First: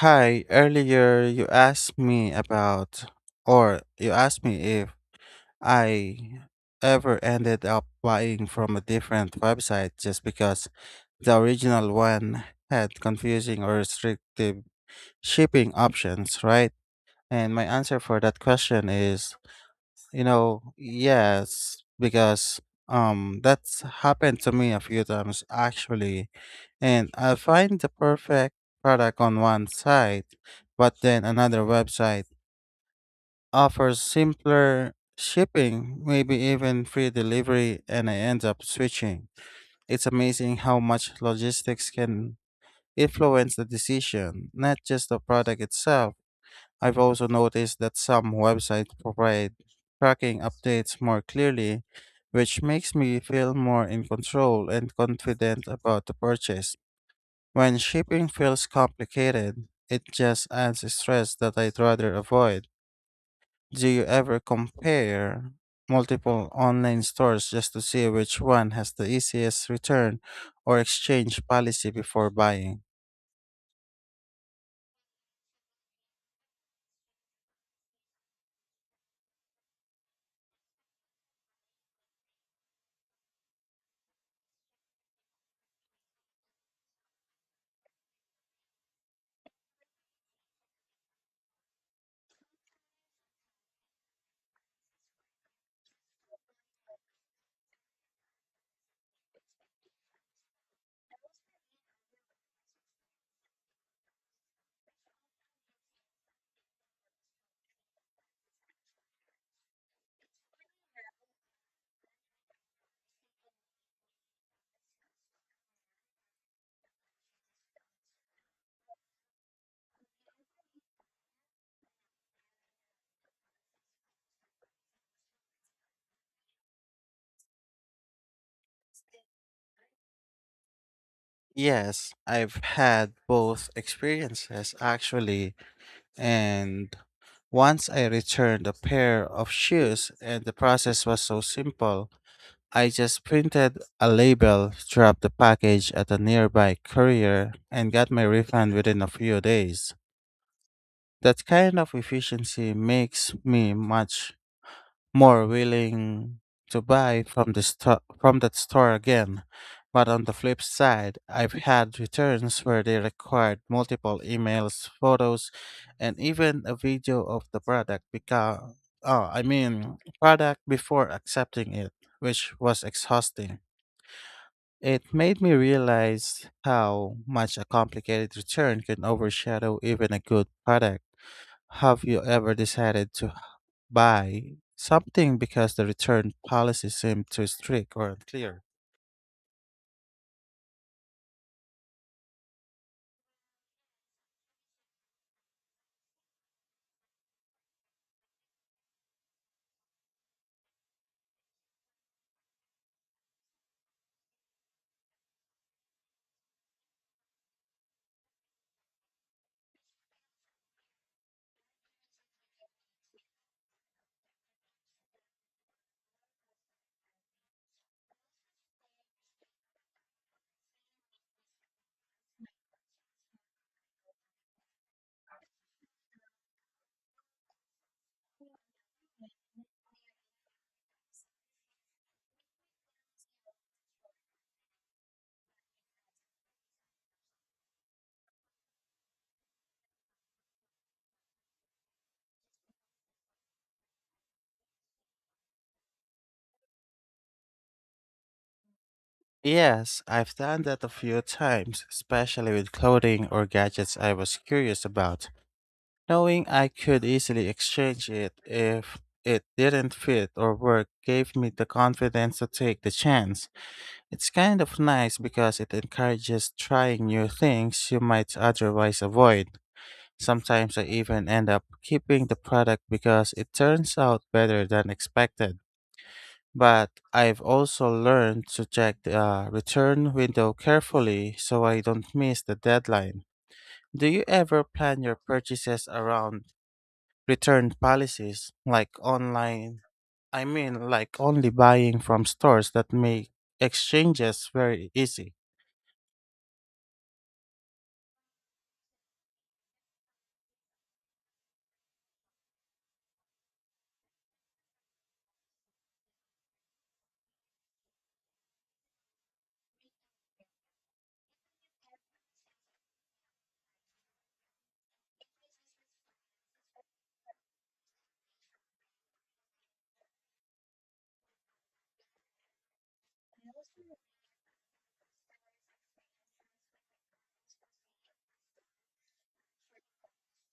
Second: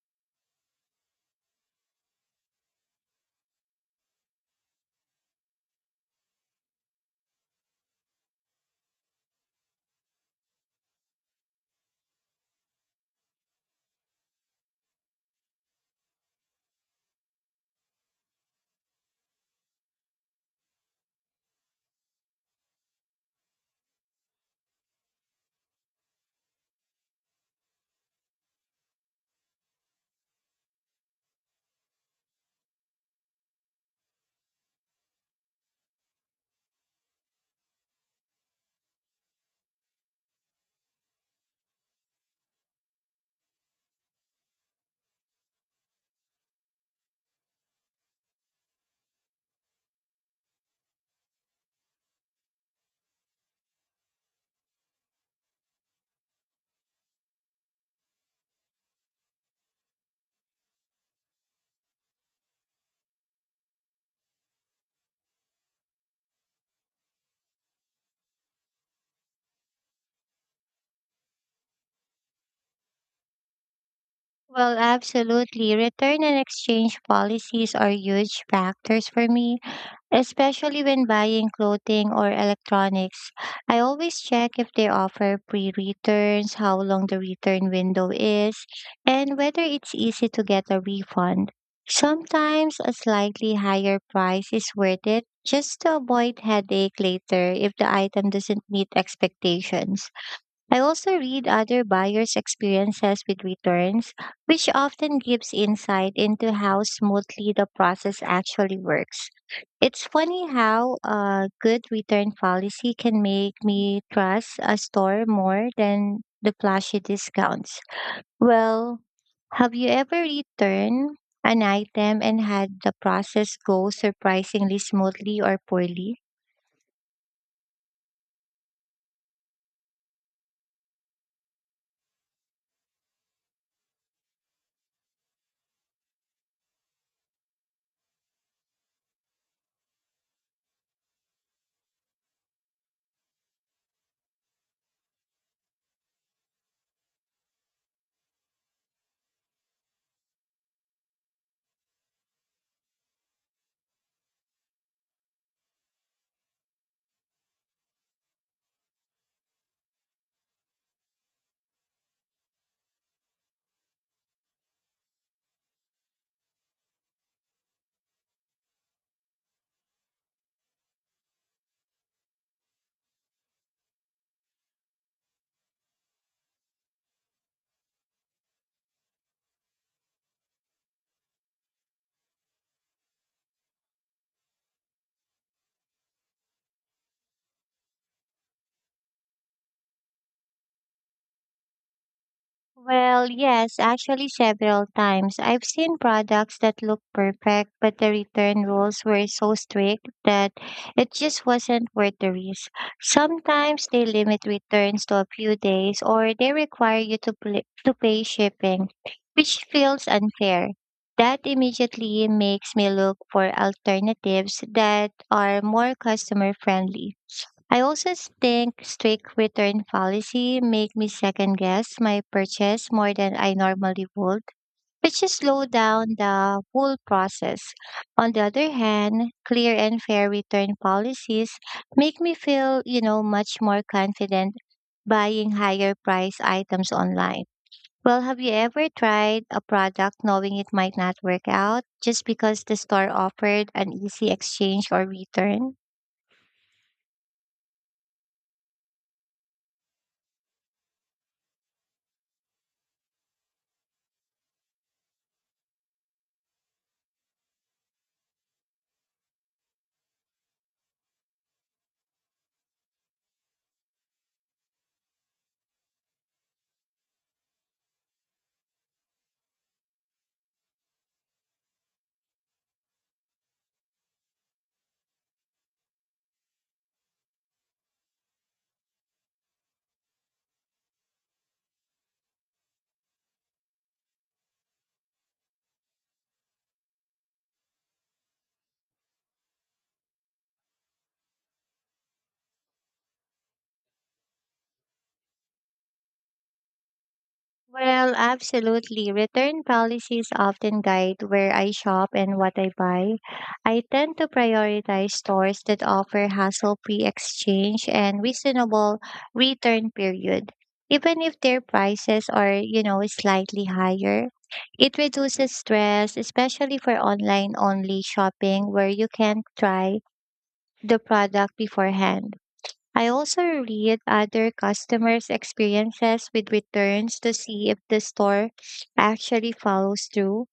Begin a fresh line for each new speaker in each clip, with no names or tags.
Hi, earlier you asked me about, or you asked me if I ever ended up buying from a different website just because the original one had confusing or restrictive shipping options, right? And my answer for that question is yes, because that's happened to me a few times actually, and I find the perfect product on one site, but then another website offers simpler shipping, maybe even free delivery, and I end up switching. It's amazing how much logistics can influence the decision, not just the product itself. I've also noticed that some websites provide tracking updates more clearly, which makes me feel more in control and confident about the purchase. When shipping feels complicated, it just adds stress that I'd rather avoid. Do you ever compare multiple online stores just to see which one has the easiest return or exchange policy before buying?
Well, absolutely. Return and exchange policies are huge factors for me, especially when buying clothing or electronics. I always check if they offer free returns, how long the return window is, and whether it's easy to get a refund. Sometimes a slightly higher price is worth it just to avoid headache later if the item doesn't meet expectations. I also read other buyers' experiences with returns, which often gives insight into how smoothly the process actually works. It's funny how a good return policy can make me trust a store more than the flashy discounts. Well, have you ever returned an item and had the process go surprisingly smoothly or poorly?
Yes, I've had both experiences actually. And once I returned a pair of shoes, and the process was so simple. I just printed a label, dropped the package at a nearby courier, and got my refund within a few days. That kind of efficiency makes me much more willing to buy from the from that store again. But on the flip side, I've had returns where they required multiple emails, photos, and even a video of the product because product before accepting it, which was exhausting. It made me realize how much a complicated return can overshadow even a good product. Have you ever decided to buy something because the return policy seemed too strict or unclear?
Well, yes, actually several times. I've seen products that look perfect, but the return rules were so strict that it just wasn't worth the risk. Sometimes they limit returns to a few days or they require you to pay shipping, which feels unfair. That immediately makes me look for alternatives that are more customer friendly. I also think strict return policy make me second guess my purchase more than I normally would, which is slow down the whole process. On the other hand, clear and fair return policies make me feel, much more confident buying higher price items online. Well, have you ever tried a product knowing it might not work out just because the store offered an easy exchange or return?
Yes, I've done that a few times, especially with clothing or gadgets I was curious about, knowing I could easily exchange it if it didn't fit or work gave me the confidence to take the chance. It's kind of nice because it encourages trying new things you might otherwise avoid. Sometimes I even end up keeping the product because it turns out better than expected. But I've also learned to check the return window carefully so I don't miss the deadline. Do you ever plan your purchases around return policies like online? I mean, like only buying from stores that make exchanges very easy.
Well, absolutely. Return policies often guide where I shop and what I buy. I tend to prioritize stores that offer hassle-free exchange and reasonable return period. Even if their prices are, slightly higher, it reduces stress, especially for online-only shopping where you can try the product beforehand. I also read other customers' experiences with returns to see if the store actually follows through.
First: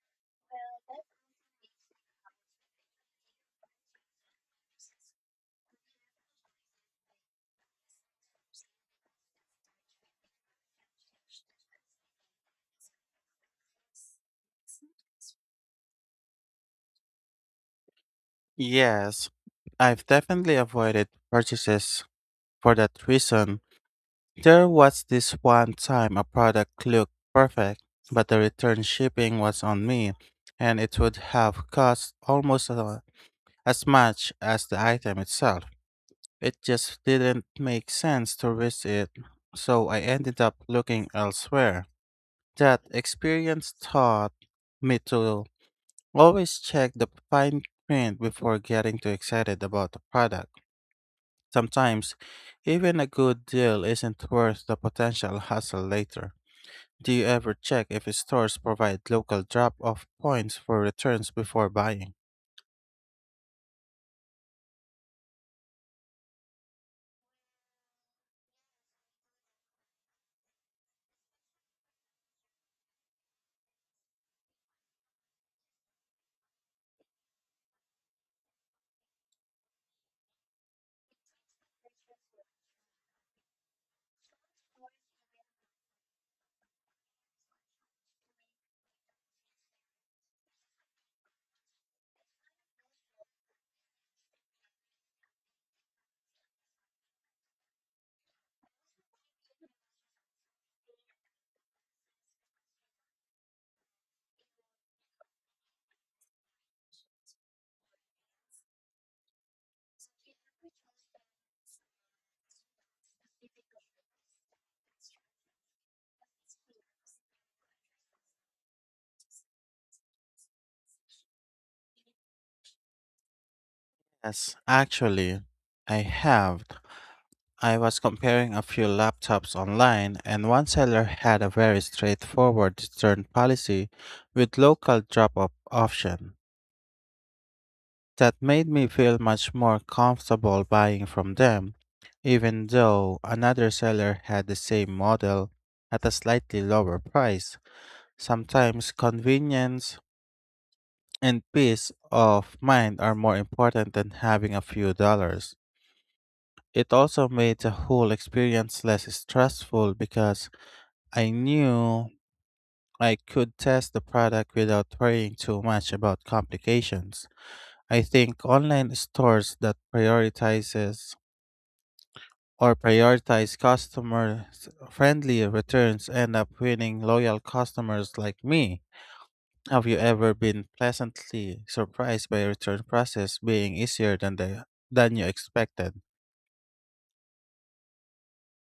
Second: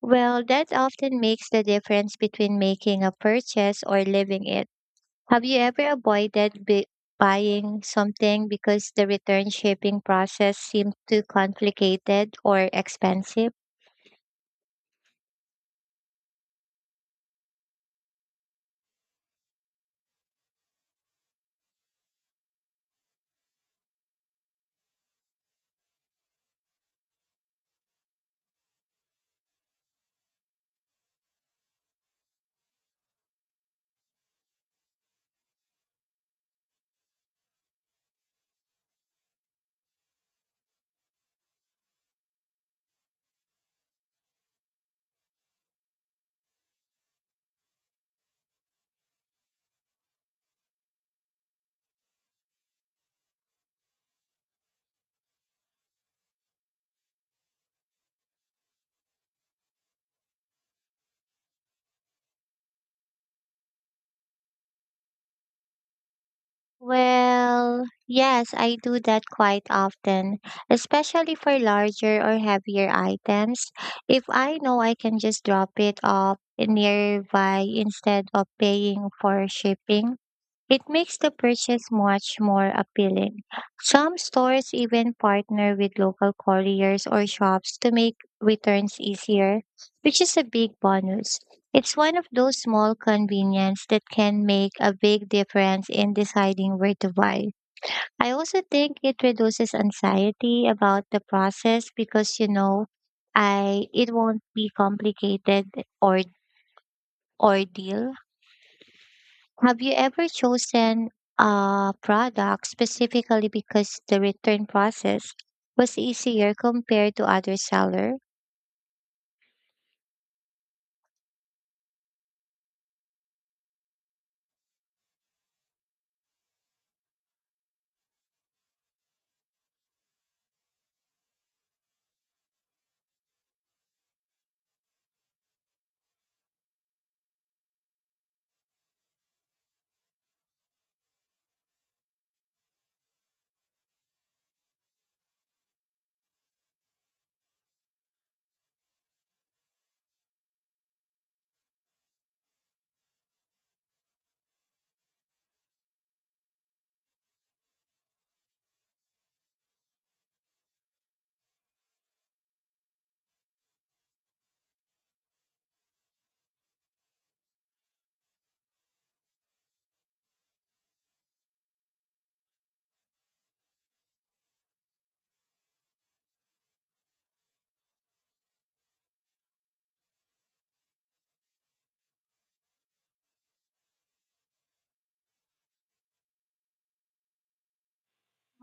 Well, that often makes the difference between making a purchase or leaving it. Have you ever avoided buying something because the return shipping process seemed too complicated or expensive?
Yes, I've definitely avoided purchases for that reason. There was this one time a product looked perfect, but the return shipping was on me, and it would have cost almost as much as the item itself. It just didn't make sense to risk it, so I ended up looking elsewhere. That experience taught me to always check the fine print before getting too excited about a product. Sometimes, even a good deal isn't worth the potential hassle later. Do you ever check if stores provide local drop off points for returns before buying?
Well, yes, I do that quite often, especially for larger or heavier items. If I know I can just drop it off nearby instead of paying for shipping, it makes the purchase much more appealing. Some stores even partner with local couriers or shops to make returns easier, which is a big bonus. It's one of those small convenience that can make a big difference in deciding where to buy. I also think it reduces anxiety about the process because you know I it won't be complicated or ordeal. Have you ever chosen a product specifically because the return process was easier compared to other seller?
Yes, actually, I have. I was comparing a few laptops online, and one seller had a very straightforward return policy with local drop off option. That made me feel much more comfortable buying from them, even though another seller had the same model at a slightly lower price. Sometimes convenience and peace of mind are more important than having a few dollars. It also made the whole experience less stressful because I knew I could test the product without worrying too much about complications. I think online stores that prioritize customer friendly returns end up winning loyal customers like me. Have you ever been pleasantly surprised by a return process being easier than the than you expected?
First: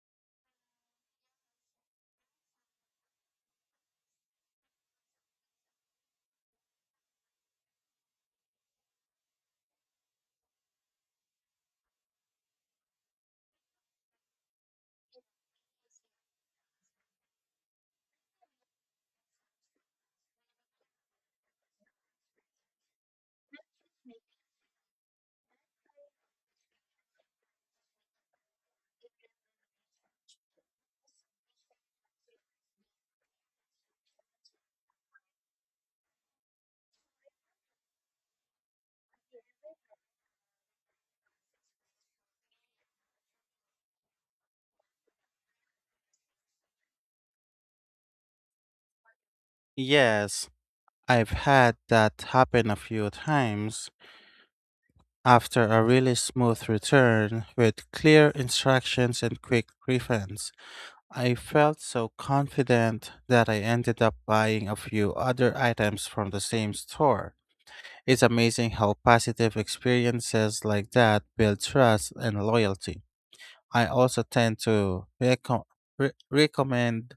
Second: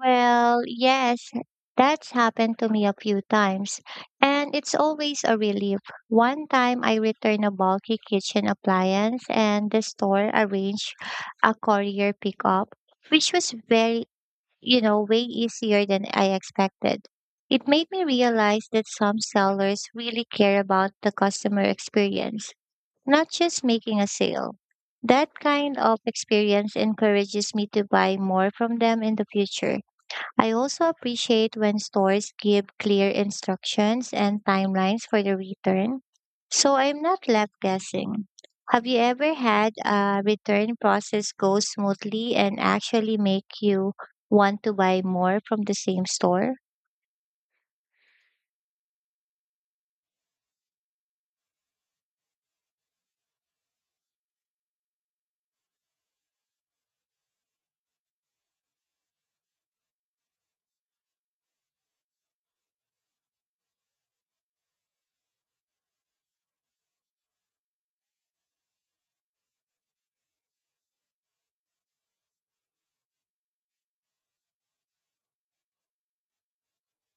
Well, yes, that's happened to me a few times, and it's always a relief. One time I returned a bulky kitchen appliance and the store arranged a courier pickup, which was very, way easier than I expected. It made me realize that some sellers really care about the customer experience, not just making a sale. That kind of experience encourages me to buy more from them in the future. I also appreciate when stores give clear instructions and timelines for the return, so I'm not left guessing. Have you ever had a return process go smoothly and actually make you want to buy more from the same store?
Yes, I've had that happen a few times. After a really smooth return with clear instructions and quick refunds, I felt so confident that I ended up buying a few other items from the same store. It's amazing how positive experiences like that build trust and loyalty. I also tend to recommend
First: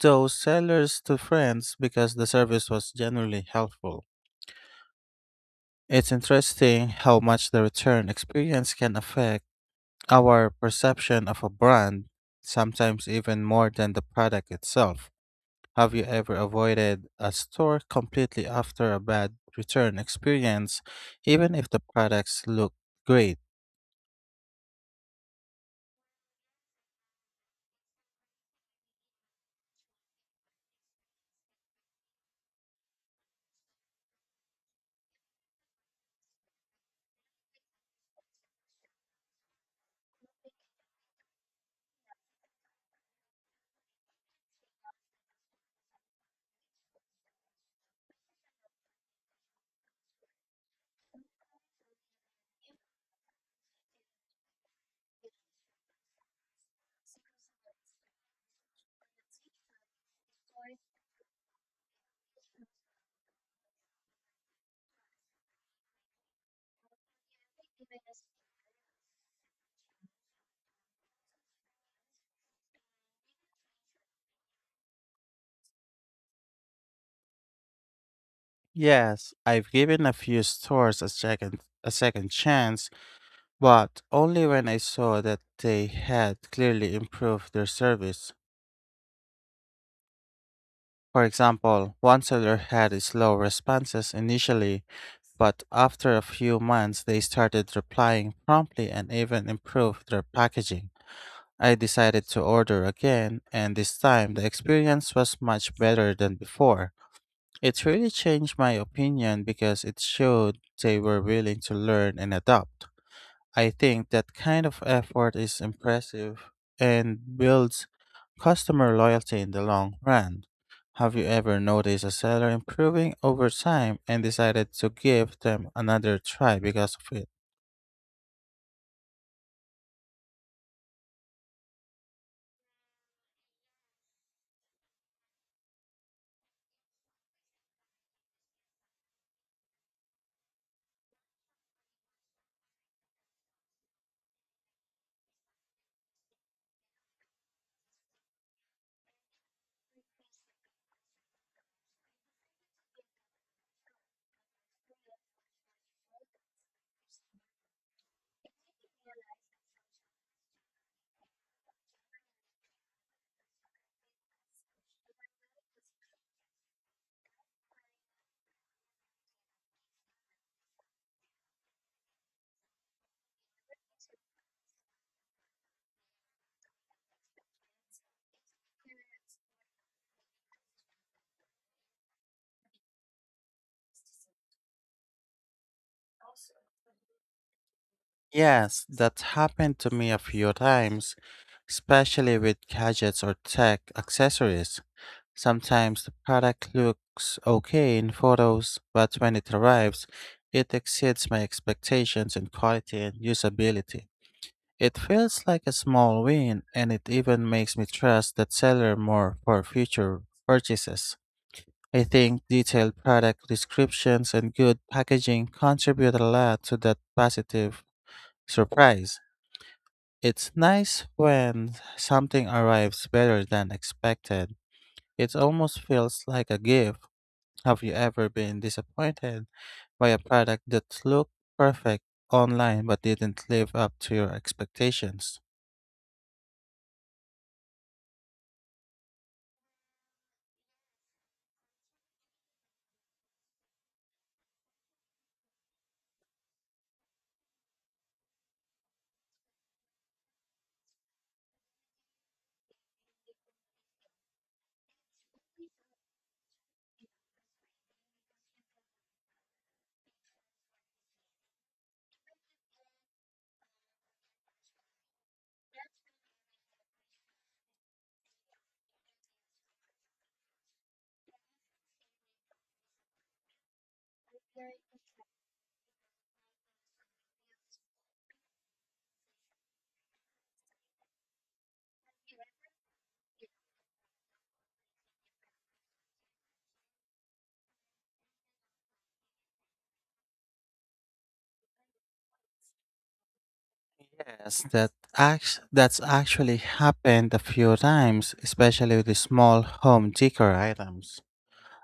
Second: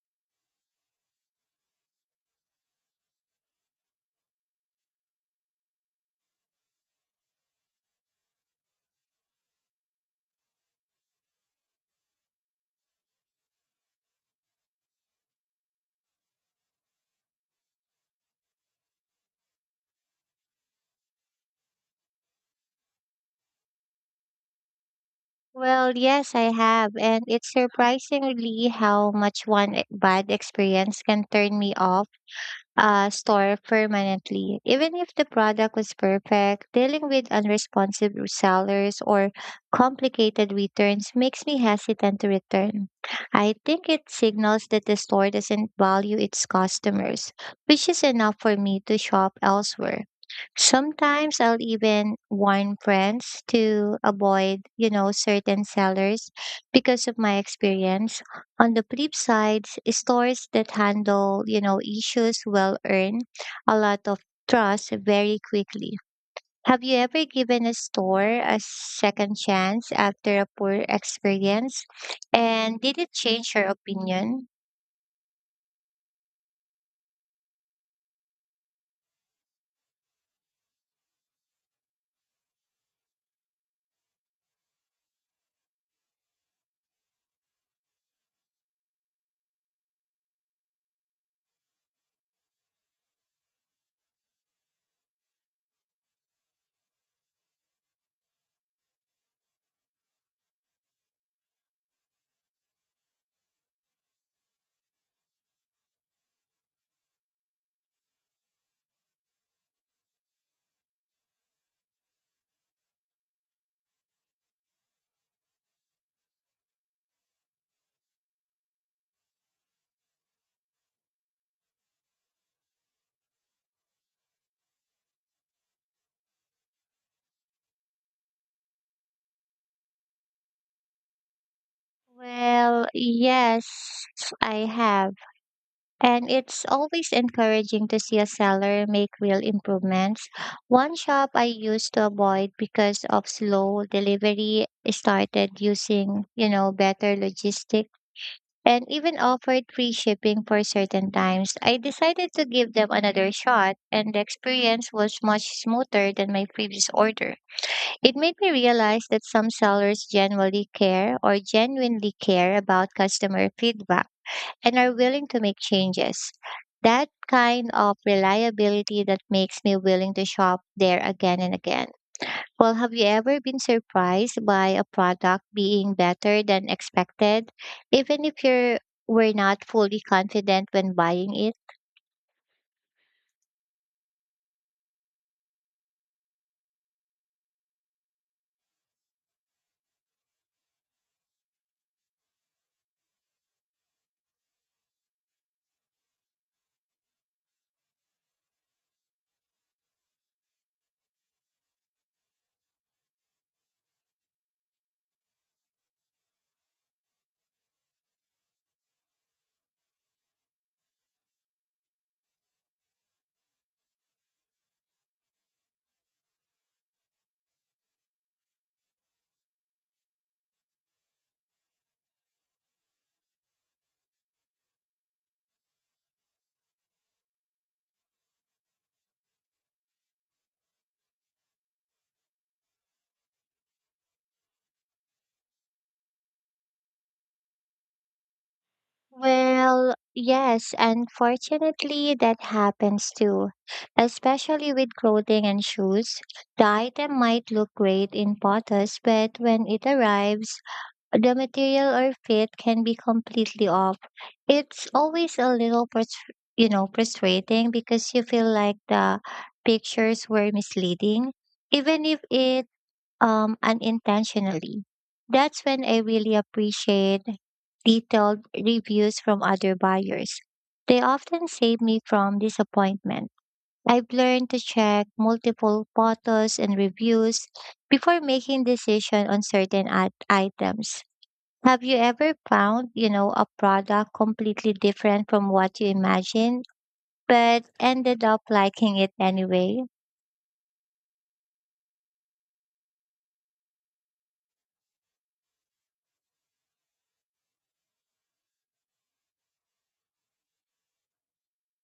those sellers to friends because the service was generally helpful. It's interesting how much the return experience can affect our perception of a brand, sometimes even more than the product itself. Have you ever avoided a store completely after a bad return experience, even if the products look great?
Well, yes, I have, and it's surprisingly how much one bad experience can turn me off store permanently. Even if the product was perfect, dealing with unresponsive sellers or complicated returns makes me hesitant to return. I think it signals that the store doesn't value its customers, which is enough for me to shop elsewhere. Sometimes I'll even warn friends to avoid, certain sellers because of my experience. On the flip side, stores that handle, issues will earn a lot of trust very quickly. Have you ever given a store a second chance after a poor experience? And did it change your opinion?
Yes, I've given a few stores a second chance, but only when I saw that they had clearly improved their service. For example, one seller had slow responses initially, but after a few months they started replying promptly and even improved their packaging. I decided to order again, and this time the experience was much better than before. It really changed my opinion because it showed they were willing to learn and adapt. I think that kind of effort is impressive and builds customer loyalty in the long run. Have you ever noticed a seller improving over time and decided to give them another try because of it?
Well, yes, I have. And it's always encouraging to see a seller make real improvements. One shop I used to avoid because of slow delivery started using, better logistics and even offered free shipping for certain times. I decided to give them another shot, and the experience was much smoother than my previous order. It made me realize that some sellers genuinely care about customer feedback and are willing to make changes. That kind of reliability that makes me willing to shop there again and again. Well, have you ever been surprised by a product being better than expected, even if you were not fully confident when buying it?
Yes, that's happened to me a few times, especially with gadgets or tech accessories. Sometimes the product looks okay in photos, but when it arrives, it exceeds my expectations in quality and usability. It feels like a small win, and it even makes me trust that seller more for future purchases. I think detailed product descriptions and good packaging contribute a lot to that positive surprise. It's nice when something arrives better than expected. It almost feels like a gift. Have you ever been disappointed by a product that looked perfect online but didn't live up to your expectations?
Well, yes, unfortunately, that happens too, especially with clothing and shoes. The item might look great in photos, but when it arrives, the material or fit can be completely off. It's always a little, frustrating because you feel like the pictures were misleading, even if it unintentionally. That's when I really appreciate detailed reviews from other buyers. They often save me from disappointment. I've learned to check multiple photos and reviews before making decision on certain items. Have you ever found, a product completely different from what you imagined, but ended up liking it anyway?
Yes, that's actually happened a few times, especially with the small home decor items.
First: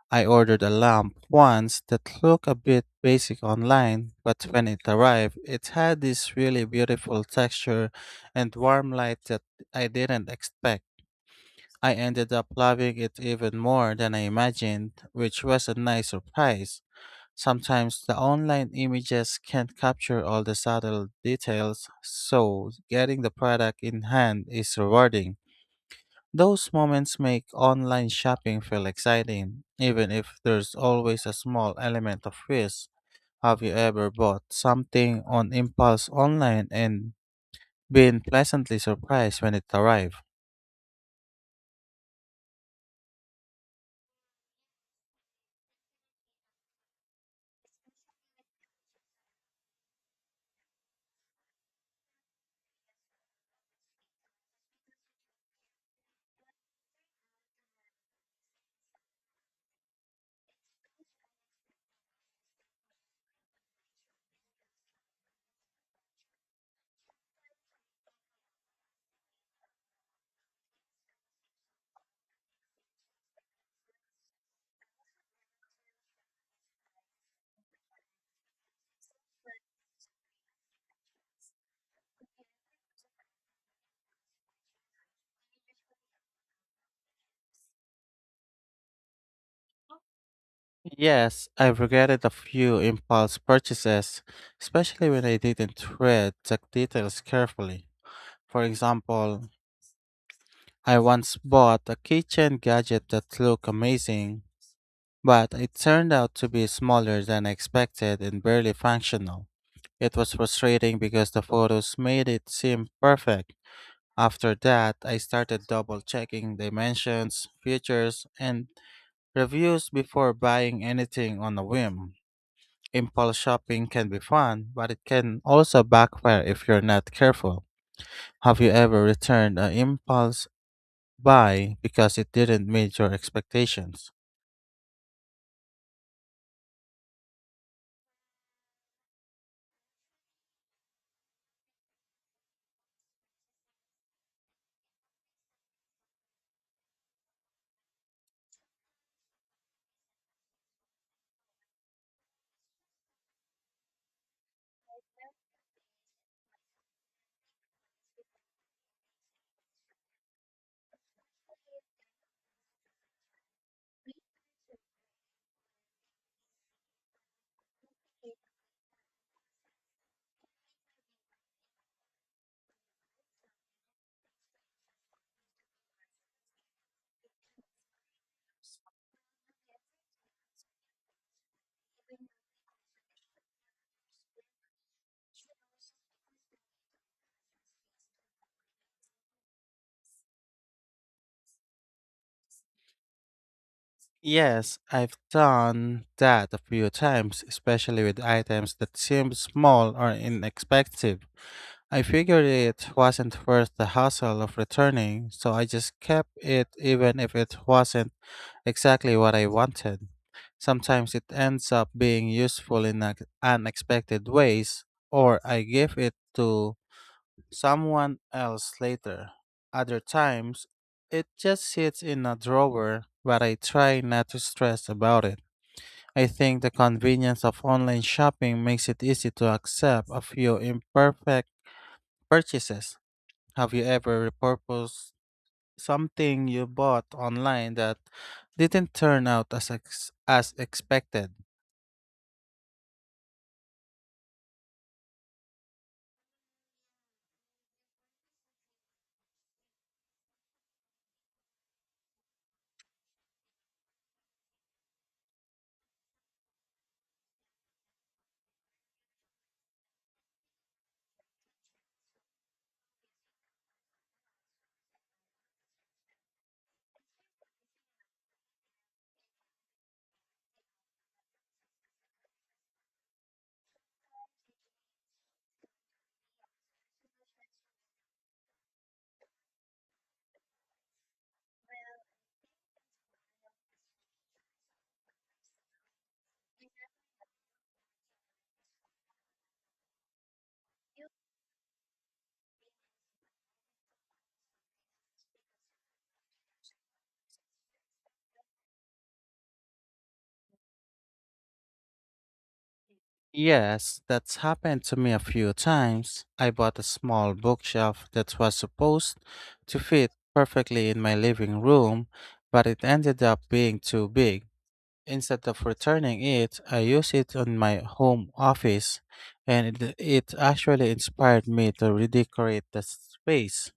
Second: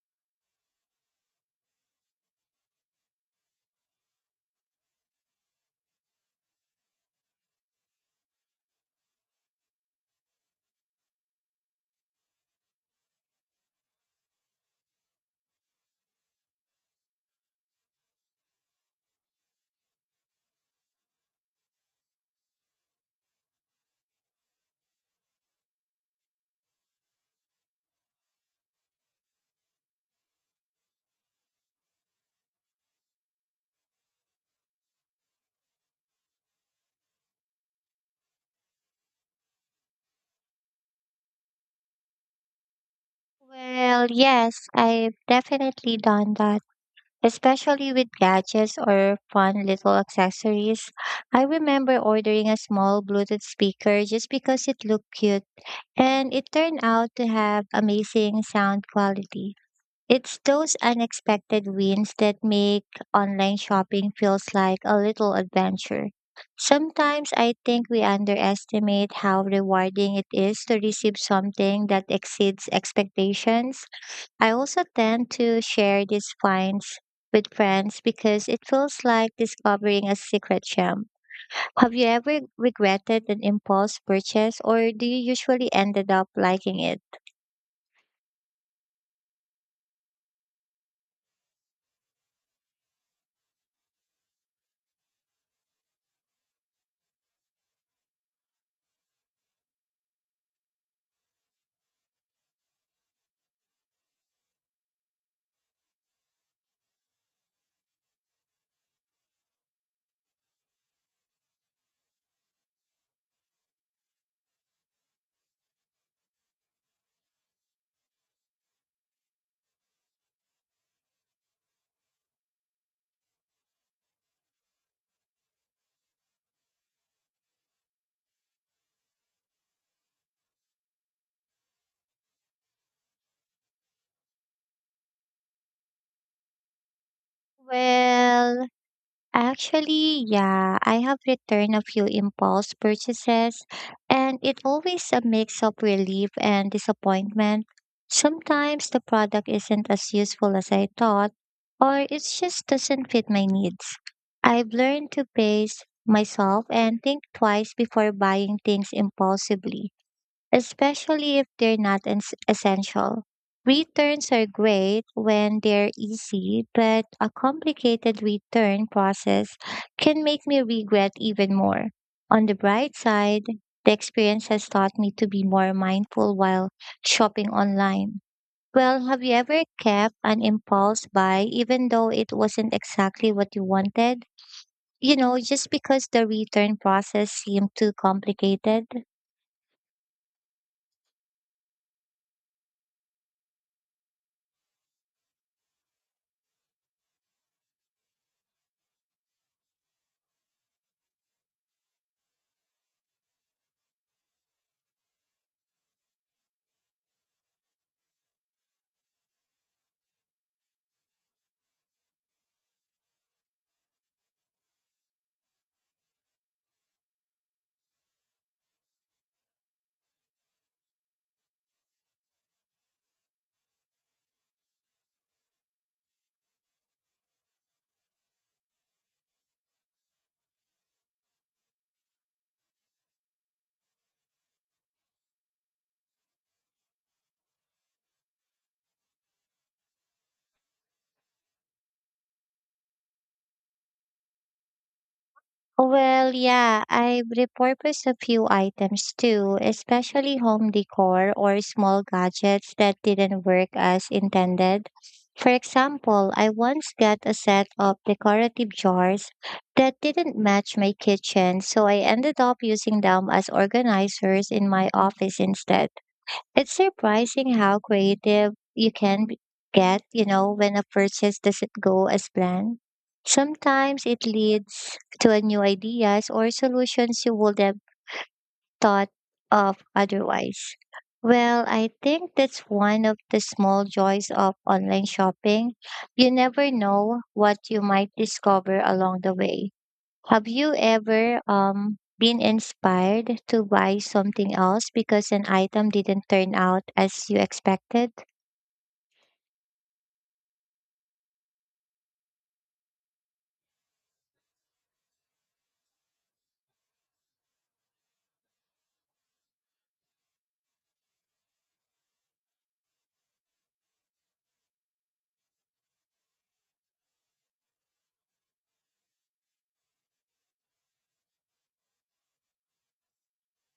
I ordered a lamp once that looked a bit basic online, but when it arrived, it had this really beautiful texture and warm light that I didn't expect. I ended up loving it even more than I imagined, which was a nice surprise. Sometimes the online images can't capture all the subtle details, so getting the product in hand is rewarding. Those moments make online shopping feel exciting, even if there's always a small element of risk. Have you ever bought something on impulse online and been pleasantly surprised when it arrived?
Well, yes, I've definitely done that, especially with gadgets or fun little accessories. I remember ordering a small Bluetooth speaker just because it looked cute, and it turned out to have amazing sound quality. It's those unexpected wins that make online shopping feels like a little adventure. Sometimes I think we underestimate how rewarding it is to receive something that exceeds expectations. I also tend to share these finds with friends because it feels like discovering a secret gem. Have you ever regretted an impulse purchase or do you usually ended up liking it?
Yes, I've regretted a few impulse purchases, especially when I didn't read the details carefully. For example, I once bought a kitchen gadget that looked amazing. But it turned out to be smaller than I expected and barely functional. It was frustrating because the photos made it seem perfect. After that, I started double checking dimensions, features, and reviews before buying anything on a whim. Impulse shopping can be fun, but it can also backfire if you're not careful. Have you ever returned an impulse buy because it didn't meet your expectations?
Well, actually, yeah, I have returned a few impulse purchases, and it always a mix of relief and disappointment. Sometimes the product isn't as useful as I thought, or it just doesn't fit my needs. I've learned to pace myself and think twice before buying things impulsively especially if they're not essential. Returns are great when they're easy, but a complicated return process can make me regret even more. On the bright side, the experience has taught me to be more mindful while shopping online. Well, have you ever kept an impulse buy even though it wasn't exactly what you wanted? You know, just because the return process seemed too complicated?
Yes, I've done that a few times, especially with items that seemed small or inexpensive. I figured it wasn't worth the hassle of returning, so I just kept it even if it wasn't exactly what I wanted. Sometimes it ends up being useful in unexpected ways, or I give it to someone else later. Other times, it just sits in a drawer, but I try not to stress about it. I think the convenience of online shopping makes it easy to accept a few imperfect purchases. Have you ever repurposed something you bought online that didn't turn out as as expected?
Well, yeah, I've repurposed a few items too, especially home decor or small gadgets that didn't work as intended. For example, I once got a set of decorative jars that didn't match my kitchen, so I ended up using them as organizers in my office instead. It's surprising how creative you can get, when a purchase doesn't go as planned. Sometimes it leads to a new ideas or solutions you would have thought of otherwise. Well, I think that's one of the small joys of online shopping. You never know what you might discover along the way. Have you ever been inspired to buy something else because an item didn't turn out as you expected?
Yes, that's happened to me a few times. I bought a small bookshelf that was supposed to fit perfectly in my living room, but it ended up being too big. Instead of returning it, I use it on my home office, and it actually inspired me to redecorate the space.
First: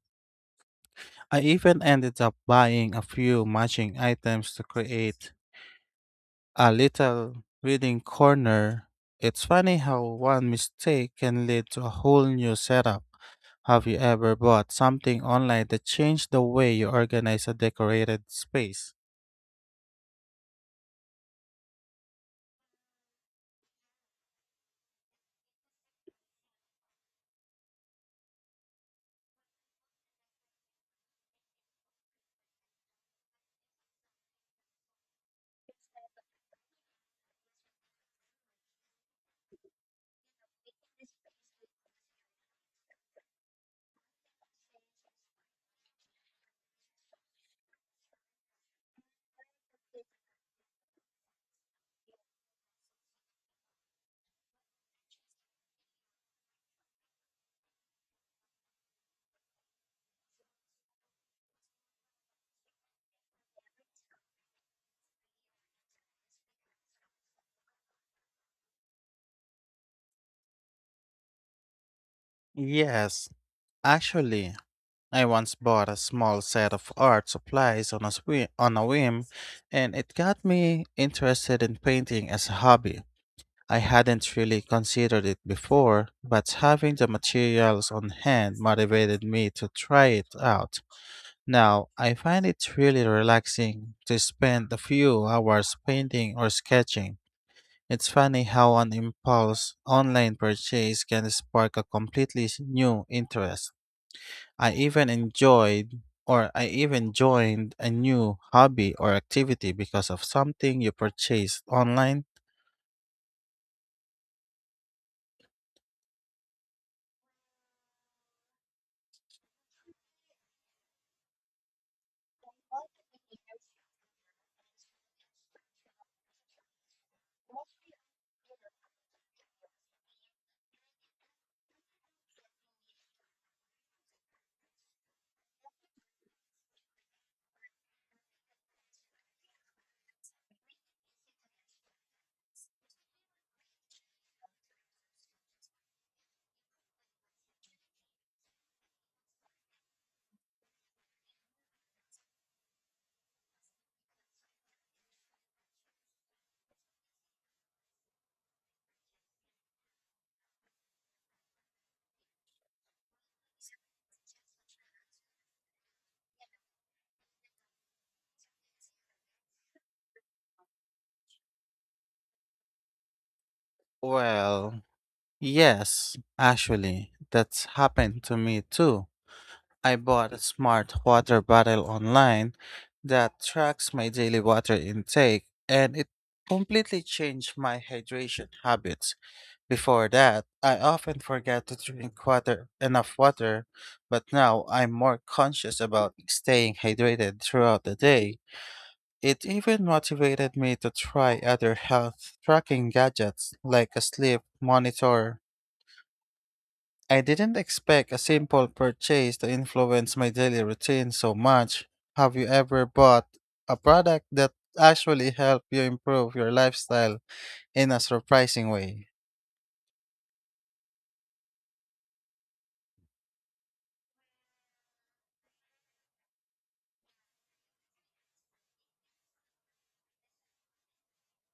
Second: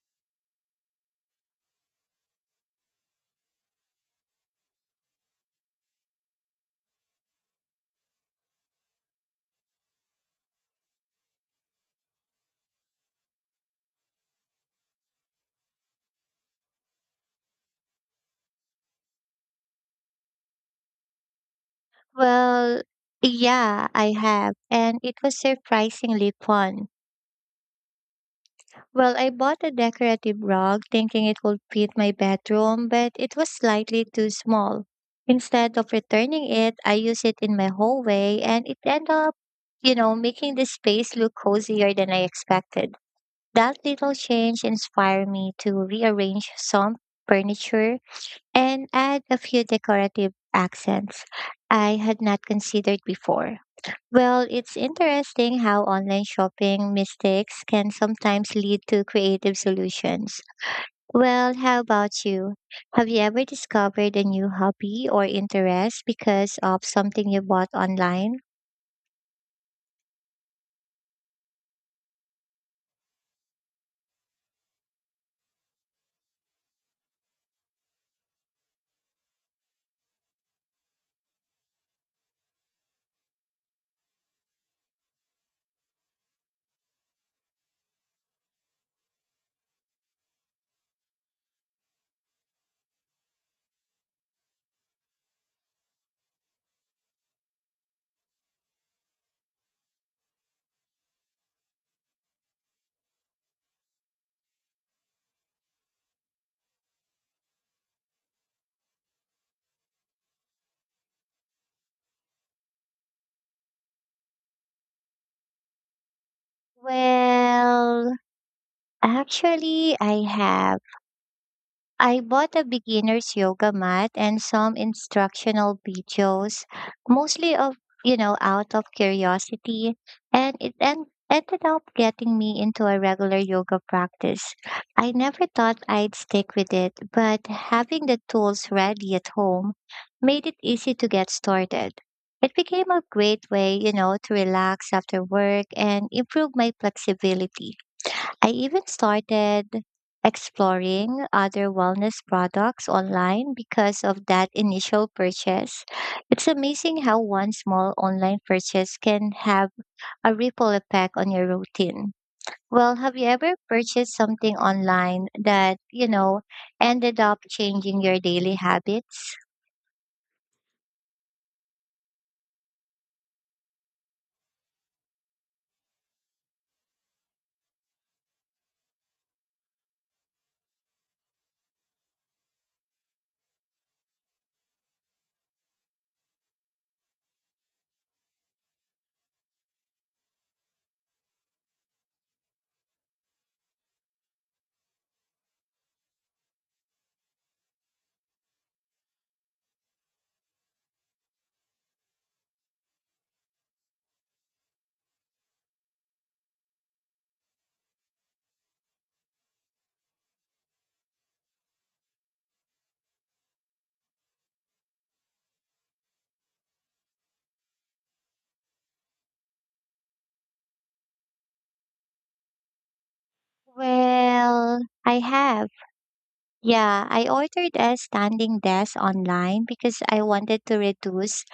I even ended up buying a few matching items to create a little reading corner. It's funny how one mistake can lead to a whole new setup. Have you ever bought something online that changed the way you organize a decorated space?
Well, yeah, I have, and it was surprisingly fun. Well, I bought a decorative rug thinking it would fit my bedroom, but it was slightly too small. Instead of returning it, I used it in my hallway and it ended up, making the space look cozier than I expected. That little change inspired me to rearrange some furniture and add a few decorative accents I had not considered before. Well, it's interesting how online shopping mistakes can sometimes lead to creative solutions. Well, how about you? Have you ever discovered a new hobby or interest because of something you bought online?
Yes, actually, I once bought a small set of art supplies on on a whim, and it got me interested in painting as a hobby. I hadn't really considered it before, but having the materials on hand motivated me to try it out. Now, I find it really relaxing to spend a few hours painting or sketching. It's funny how an impulse online purchase can spark a completely new interest. I even joined a new hobby or activity because of something you purchased online.
Well, actually, I have. I bought a beginner's yoga mat and some instructional videos, mostly of, out of curiosity, and it ended up getting me into a regular yoga practice. I never thought I'd stick with it, but having the tools ready at home made it easy to get started. It became a great way, to relax after work and improve my flexibility. I even started exploring other wellness products online because of that initial purchase. It's amazing how one small online purchase can have a ripple effect on your routine. Well, have you ever purchased something online that, ended up changing your daily habits?
Well, yes, actually, that's happened to me too. I bought a smart water bottle online that tracks my daily water intake and it completely changed my hydration habits. Before that, I often forget to drink water enough water, but now I'm more conscious about staying hydrated throughout the day. It even motivated me to try other health tracking gadgets like a sleep monitor. I didn't expect a simple purchase to influence my daily routine so much. Have you ever bought a product that actually helped you improve your lifestyle in a surprising way?
Well, I have. Yeah, I ordered a standing desk online because I wanted to reduce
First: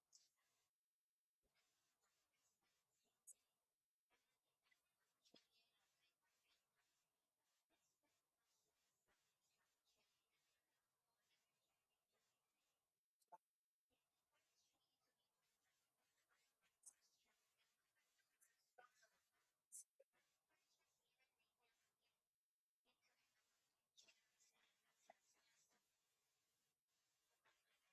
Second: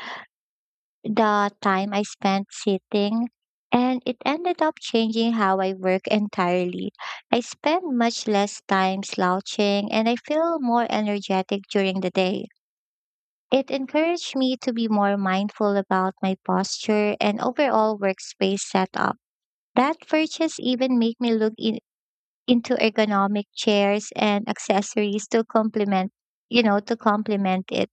the time I spent sitting, and it ended up changing how I work entirely. I spend much less time slouching, and I feel more energetic during the day. It encouraged me to be more mindful about my posture and overall workspace setup. That purchase even made me into ergonomic chairs and accessories to complement it.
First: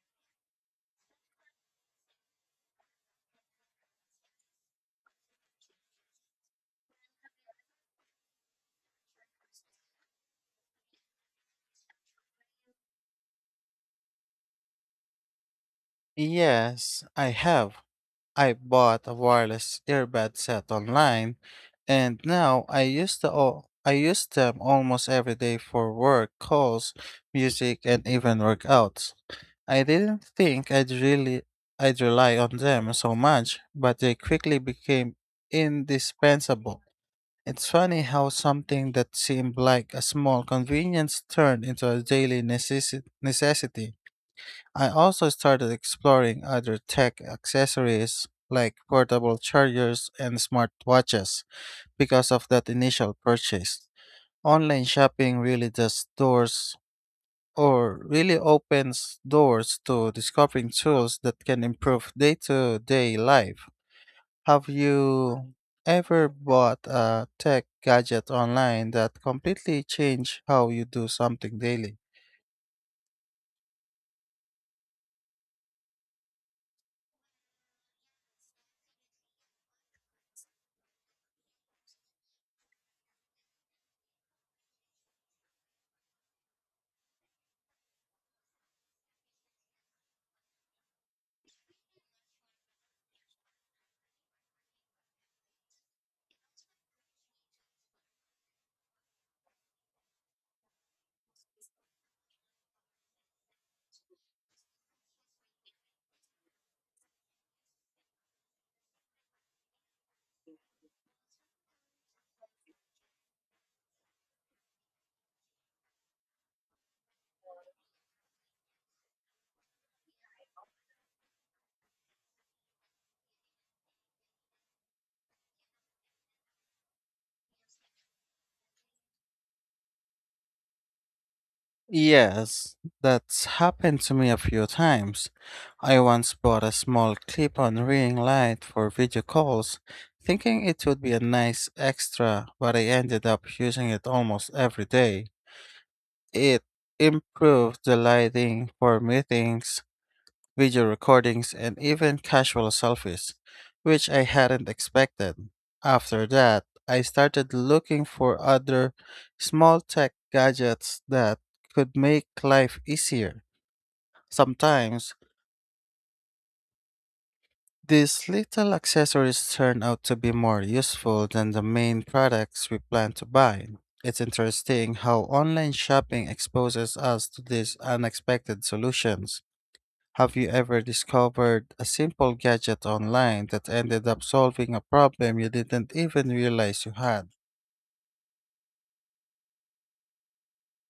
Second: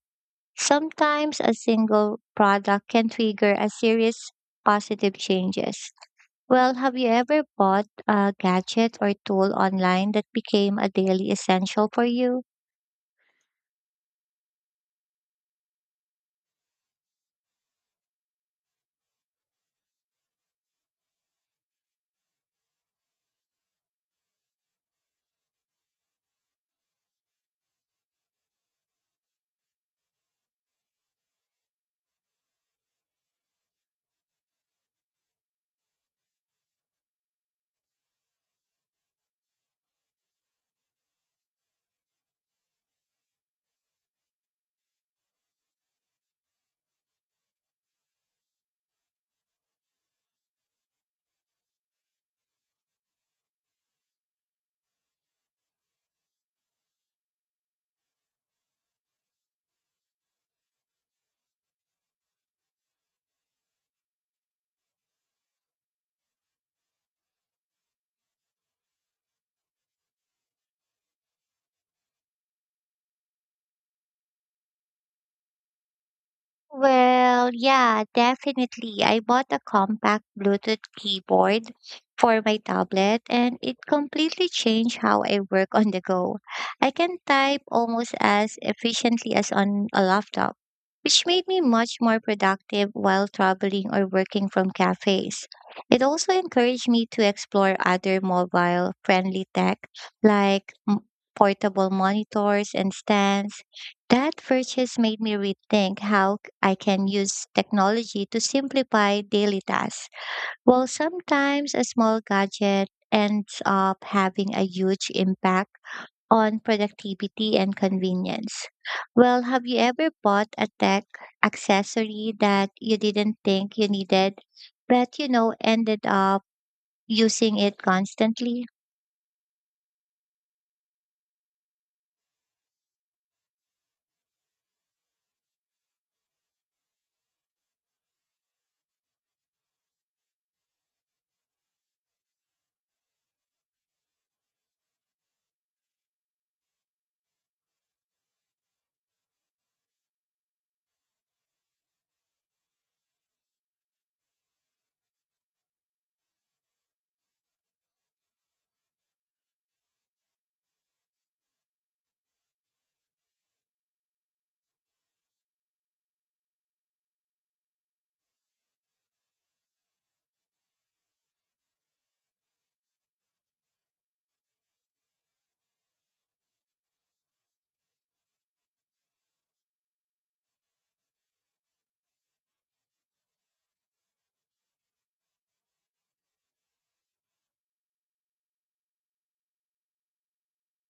Sometimes a single product can trigger a series positive changes. Well, have you ever bought a gadget or tool online that became a daily essential for you?
Yes, I have. I bought a wireless earbud set online and now I use them almost every day for work calls, music and even workouts. I didn't think I'd rely on them so much, but they quickly became indispensable. It's funny how something that seemed like a small convenience turned into a daily necessity. I also started exploring other tech accessories like portable chargers and smartwatches because of that initial purchase. Online shopping really opens doors to discovering tools that can improve day to day life. Have you ever bought a tech gadget online that completely changed how you do something daily?
Well, yeah, definitely. I bought a compact Bluetooth keyboard for my tablet, and it completely changed how I work on the go. I can type almost as efficiently as on a laptop, which made me much more productive while traveling or working from cafes. It also encouraged me to explore other mobile friendly tech like portable monitors and stands. That purchase made me rethink how I can use technology to simplify daily tasks. While sometimes a small gadget ends up having a huge impact on productivity and convenience. Well, have you ever bought a tech accessory that you didn't think you needed, but ended up using it constantly?
Yes, that's happened to me a few times. I once bought a small clip on ring light for video calls, thinking it would be a nice extra, but I ended up using it almost every day. It improved the lighting for meetings, video recordings, and even casual selfies, which I hadn't expected. After that, I started looking for other small tech gadgets that could make life easier. Sometimes, these little accessories turn out to be more useful than the main products we plan to buy. It's interesting how online shopping exposes us to these unexpected solutions. Have you ever discovered a simple gadget online that ended up solving a problem you didn't even realize you had?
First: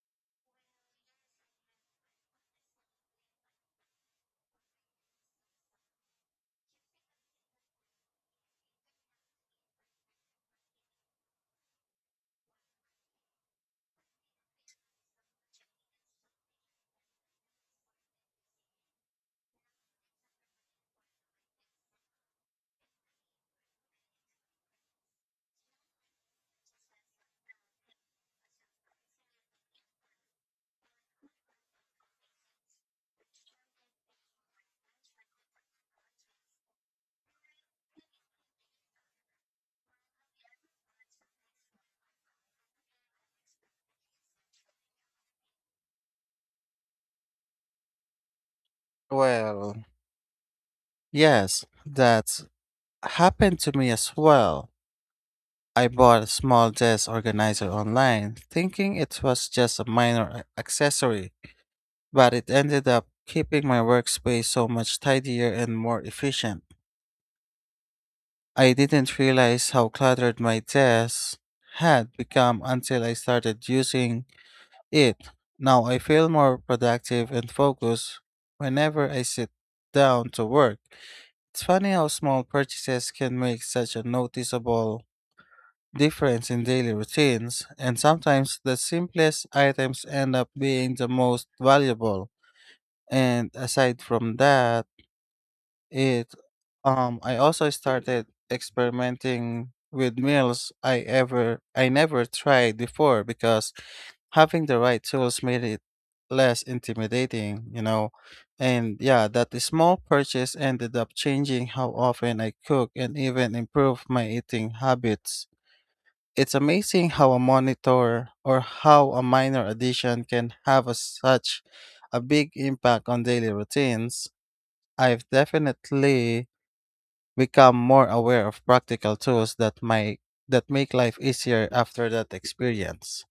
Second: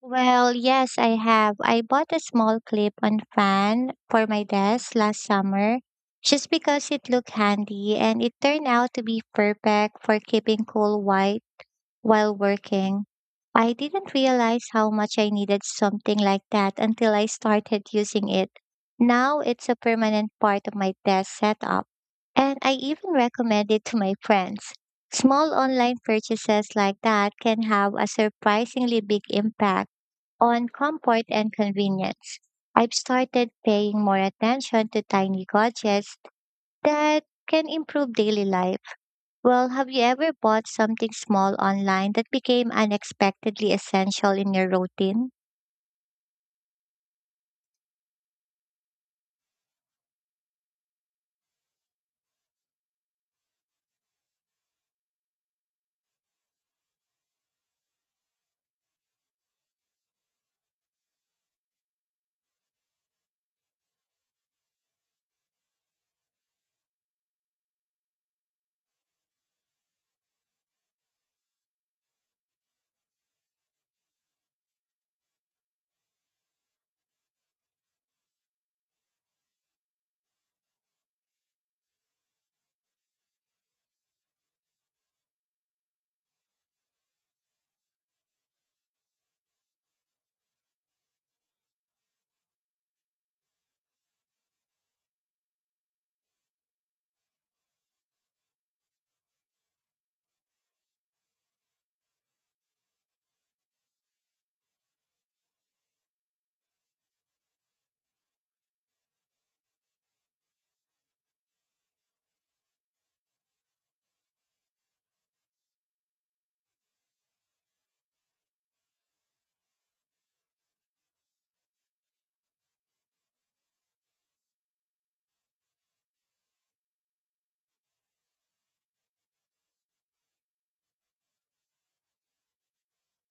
Well, yes, I have. I bought a small clip on fan for my desk last summer just because it looked handy and it turned out to be perfect for keeping cool white while working. I didn't realize how much I needed something like that until I started using it. Now it's a permanent part of my desk setup, and I even recommend it to my friends. Small online purchases like that can have a surprisingly big impact on comfort and convenience. I've started paying more attention to tiny gadgets that can improve daily life. Well, have you ever bought something small online that became unexpectedly essential in your routine?
Well, yes, that's happened to me as well. I bought a small desk organizer online, thinking it was just a minor accessory, but it ended up keeping my workspace so much tidier and more efficient. I didn't realize how cluttered my desk had become until I started using it. Now I feel more productive and focused whenever I sit down to work. It's funny how small purchases can make such a noticeable difference in daily routines, and sometimes the simplest items end up being the most valuable. And aside from that, it I also started experimenting with meals I never tried before because having the right tools made it less intimidating, you know. And yeah, that small purchase ended up changing how often I cook and even improve my eating habits. It's amazing how a monitor or how a minor addition can have such a big impact on daily routines. I've definitely become more aware of practical tools that make life easier after that experience.